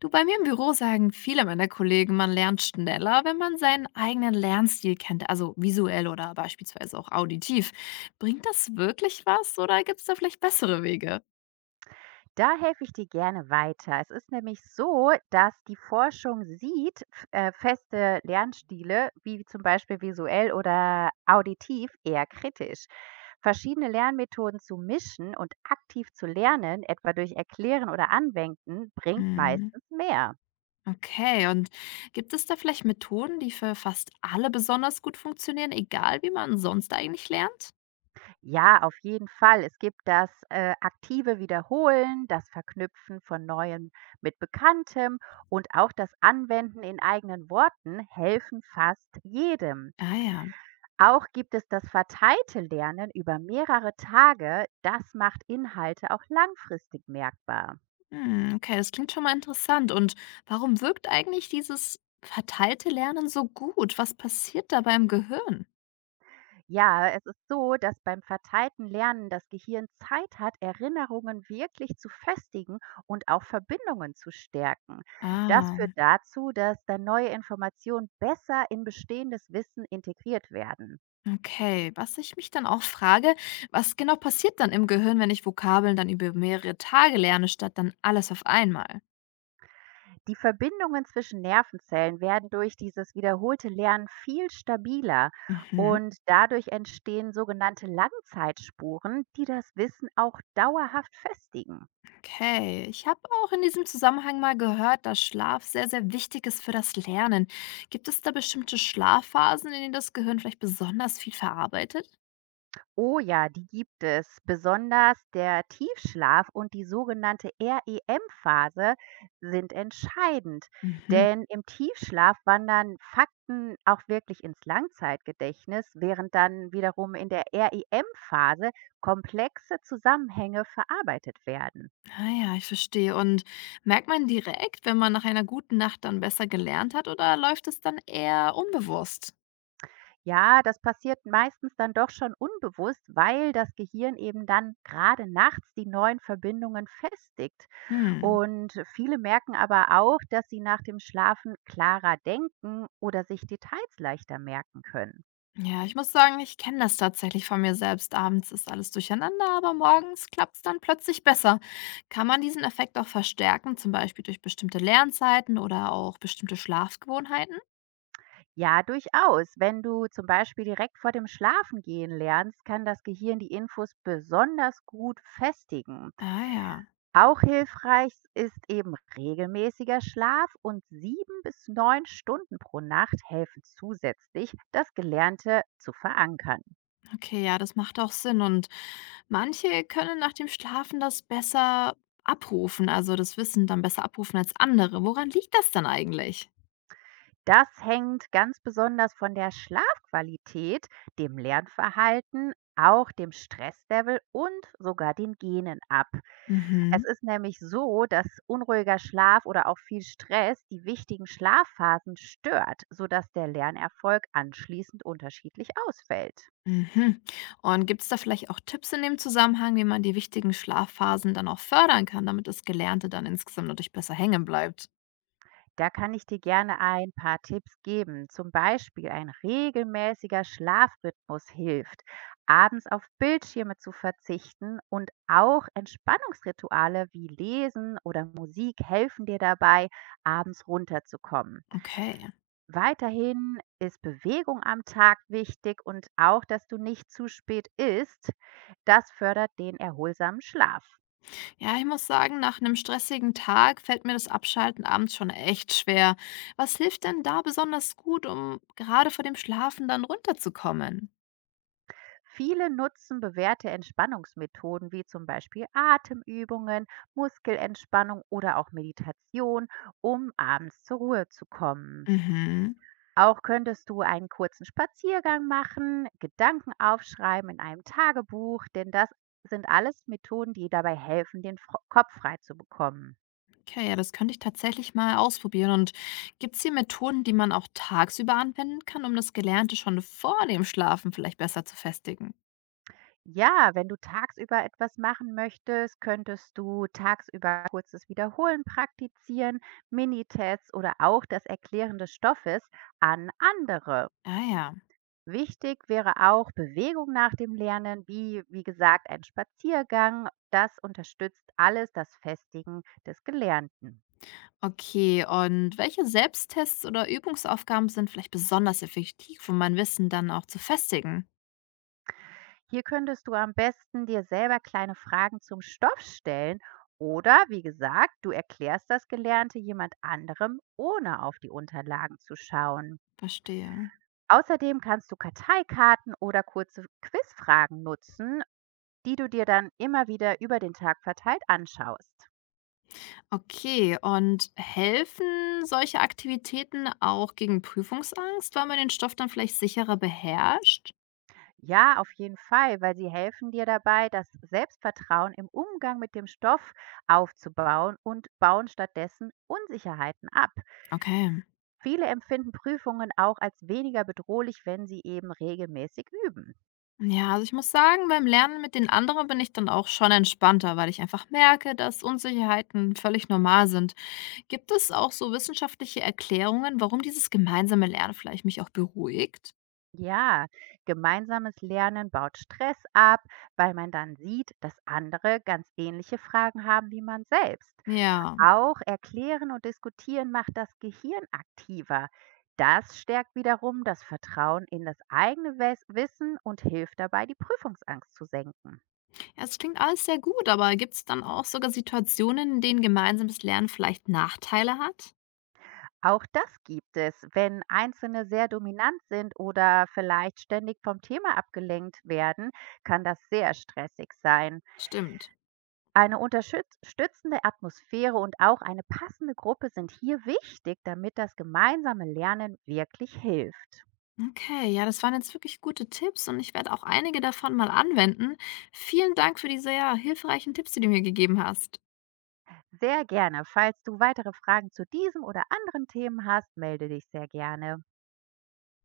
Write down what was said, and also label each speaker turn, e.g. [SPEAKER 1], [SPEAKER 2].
[SPEAKER 1] Du, bei mir im Büro sagen viele meiner Kollegen, man lernt schneller, wenn man seinen eigenen Lernstil kennt, also visuell oder beispielsweise auch auditiv. Bringt das wirklich was oder gibt es da vielleicht bessere Wege?
[SPEAKER 2] Da helfe ich dir gerne weiter. Es ist nämlich so, dass die Forschung sieht, f feste Lernstile, wie zum Beispiel visuell oder auditiv, eher kritisch Verschiedene Lernmethoden zu mischen und aktiv zu lernen, etwa durch Erklären oder Anwenden, bringt
[SPEAKER 1] Hm,
[SPEAKER 2] meistens mehr.
[SPEAKER 1] okay, und gibt es da vielleicht Methoden, die für fast alle besonders gut funktionieren, egal wie man sonst eigentlich lernt?
[SPEAKER 2] Ja, auf jeden Fall. Es gibt das aktive Wiederholen, das Verknüpfen von Neuem mit Bekanntem und auch das Anwenden in eigenen Worten helfen fast jedem.
[SPEAKER 1] Ah ja,
[SPEAKER 2] Auch gibt es das verteilte Lernen über mehrere Tage, das macht Inhalte auch langfristig merkbar.
[SPEAKER 1] hm, okay, das klingt schon mal interessant. Und warum wirkt eigentlich dieses verteilte Lernen so gut? Was passiert da beim Gehirn?
[SPEAKER 2] Ja, es ist so, dass beim verteilten Lernen das Gehirn Zeit hat, Erinnerungen wirklich zu festigen und auch Verbindungen zu stärken. Das
[SPEAKER 1] Ah.
[SPEAKER 2] führt dazu, dass dann neue Informationen besser in bestehendes Wissen integriert werden.
[SPEAKER 1] Okay, was ich mich dann auch frage, was genau passiert dann im Gehirn, wenn ich Vokabeln dann über mehrere Tage lerne, statt dann alles auf einmal?
[SPEAKER 2] Die Verbindungen zwischen Nervenzellen werden durch dieses wiederholte Lernen viel stabiler
[SPEAKER 1] Mhm.
[SPEAKER 2] und dadurch entstehen sogenannte Langzeitspuren, die das Wissen auch dauerhaft festigen.
[SPEAKER 1] Okay, ich habe auch in diesem Zusammenhang mal gehört, dass Schlaf sehr, sehr wichtig ist für das Lernen. Gibt es da bestimmte Schlafphasen, in denen das Gehirn vielleicht besonders viel verarbeitet?
[SPEAKER 2] Oh ja, die gibt es. Besonders der Tiefschlaf und die sogenannte REM-Phase sind entscheidend,
[SPEAKER 1] Mhm.
[SPEAKER 2] denn im Tiefschlaf wandern Fakten auch wirklich ins Langzeitgedächtnis, während dann wiederum in der REM-Phase komplexe Zusammenhänge verarbeitet werden.
[SPEAKER 1] Ah ja, ich verstehe. Und merkt man direkt, wenn man nach einer guten Nacht dann besser gelernt hat, oder läuft es dann eher unbewusst?
[SPEAKER 2] Ja, das passiert meistens dann doch schon unbewusst, weil das Gehirn eben dann gerade nachts die neuen Verbindungen festigt.
[SPEAKER 1] Hm.
[SPEAKER 2] Und viele merken aber auch, dass sie nach dem Schlafen klarer denken oder sich Details leichter merken können.
[SPEAKER 1] Ja, ich muss sagen, ich kenne das tatsächlich von mir selbst. Abends ist alles durcheinander, aber morgens klappt es dann plötzlich besser. Kann man diesen Effekt auch verstärken, zum Beispiel durch bestimmte Lernzeiten oder auch bestimmte Schlafgewohnheiten?
[SPEAKER 2] Ja, durchaus. Wenn du zum Beispiel direkt vor dem Schlafengehen lernst, kann das Gehirn die Infos besonders gut festigen.
[SPEAKER 1] Ah ja,
[SPEAKER 2] Auch hilfreich ist eben regelmäßiger Schlaf und sieben bis neun Stunden pro Nacht helfen zusätzlich, das Gelernte zu verankern.
[SPEAKER 1] okay, ja, das macht auch Sinn. Und manche können nach dem Schlafen das besser abrufen, also das Wissen dann besser abrufen als andere. Woran liegt das dann eigentlich?
[SPEAKER 2] Das hängt ganz besonders von der Schlafqualität, dem Lernverhalten, auch dem Stresslevel und sogar den Genen ab. Es
[SPEAKER 1] Mhm.
[SPEAKER 2] ist nämlich so, dass unruhiger Schlaf oder auch viel Stress die wichtigen Schlafphasen stört, sodass der Lernerfolg anschließend unterschiedlich ausfällt.
[SPEAKER 1] Mhm. Und gibt es da vielleicht auch Tipps in dem Zusammenhang, wie man die wichtigen Schlafphasen dann auch fördern kann, damit das Gelernte dann insgesamt natürlich besser hängen bleibt?
[SPEAKER 2] Da kann ich dir gerne ein paar Tipps geben. Zum Beispiel ein regelmäßiger Schlafrhythmus hilft, abends auf Bildschirme zu verzichten, und auch Entspannungsrituale wie Lesen oder Musik helfen dir dabei, abends runterzukommen.
[SPEAKER 1] Okay.
[SPEAKER 2] Weiterhin ist Bewegung am Tag wichtig und auch, dass du nicht zu spät isst. Das fördert den erholsamen Schlaf.
[SPEAKER 1] Ja, ich muss sagen, nach einem stressigen Tag fällt mir das Abschalten abends schon echt schwer. Was hilft denn da besonders gut, um gerade vor dem Schlafen dann runterzukommen?
[SPEAKER 2] Viele nutzen bewährte Entspannungsmethoden wie zum Beispiel Atemübungen, Muskelentspannung oder auch Meditation, um abends zur Ruhe zu kommen.
[SPEAKER 1] Mhm.
[SPEAKER 2] Auch könntest du einen kurzen Spaziergang machen, Gedanken aufschreiben in einem Tagebuch, denn das sind alles Methoden, die dabei helfen, den Kopf frei zu bekommen.
[SPEAKER 1] Okay, ja, das könnte ich tatsächlich mal ausprobieren. Und gibt es hier Methoden, die man auch tagsüber anwenden kann, um das Gelernte schon vor dem Schlafen vielleicht besser zu festigen?
[SPEAKER 2] Ja, wenn du tagsüber etwas machen möchtest, könntest du tagsüber kurzes Wiederholen praktizieren, Minitests oder auch das Erklären des Stoffes an andere.
[SPEAKER 1] Ah ja.
[SPEAKER 2] Wichtig wäre auch Bewegung nach dem Lernen, wie gesagt ein Spaziergang. Das unterstützt alles das Festigen des Gelernten.
[SPEAKER 1] Okay, und welche Selbsttests oder Übungsaufgaben sind vielleicht besonders effektiv, um mein Wissen dann auch zu festigen?
[SPEAKER 2] Hier könntest du am besten dir selber kleine Fragen zum Stoff stellen oder, wie gesagt, du erklärst das Gelernte jemand anderem, ohne auf die Unterlagen zu schauen.
[SPEAKER 1] Verstehe.
[SPEAKER 2] Außerdem kannst du Karteikarten oder kurze Quizfragen nutzen, die du dir dann immer wieder über den Tag verteilt anschaust.
[SPEAKER 1] Okay, und helfen solche Aktivitäten auch gegen Prüfungsangst, weil man den Stoff dann vielleicht sicherer beherrscht?
[SPEAKER 2] Ja, auf jeden Fall, weil sie helfen dir dabei, das Selbstvertrauen im Umgang mit dem Stoff aufzubauen und bauen stattdessen Unsicherheiten ab.
[SPEAKER 1] Okay.
[SPEAKER 2] Viele empfinden Prüfungen auch als weniger bedrohlich, wenn sie eben regelmäßig üben.
[SPEAKER 1] Ja, also ich muss sagen, beim Lernen mit den anderen bin ich dann auch schon entspannter, weil ich einfach merke, dass Unsicherheiten völlig normal sind. Gibt es auch so wissenschaftliche Erklärungen, warum dieses gemeinsame Lernen vielleicht mich auch beruhigt?
[SPEAKER 2] Ja, gemeinsames Lernen baut Stress ab, weil man dann sieht, dass andere ganz ähnliche Fragen haben wie man selbst.
[SPEAKER 1] Ja.
[SPEAKER 2] Auch erklären und diskutieren macht das Gehirn aktiver. Das stärkt wiederum das Vertrauen in das eigene Wissen und hilft dabei, die Prüfungsangst zu senken.
[SPEAKER 1] Ja, es klingt alles sehr gut, aber gibt es dann auch sogar Situationen, in denen gemeinsames Lernen vielleicht Nachteile hat?
[SPEAKER 2] Auch das gibt es. Wenn Einzelne sehr dominant sind oder vielleicht ständig vom Thema abgelenkt werden, kann das sehr stressig sein.
[SPEAKER 1] Stimmt.
[SPEAKER 2] Eine unterstützende Atmosphäre und auch eine passende Gruppe sind hier wichtig, damit das gemeinsame Lernen wirklich hilft.
[SPEAKER 1] Okay, ja, das waren jetzt wirklich gute Tipps und ich werde auch einige davon mal anwenden. Vielen Dank für diese ja, hilfreichen Tipps, die du mir gegeben hast.
[SPEAKER 2] Sehr gerne. Falls du weitere Fragen zu diesem oder anderen Themen hast, melde dich sehr gerne.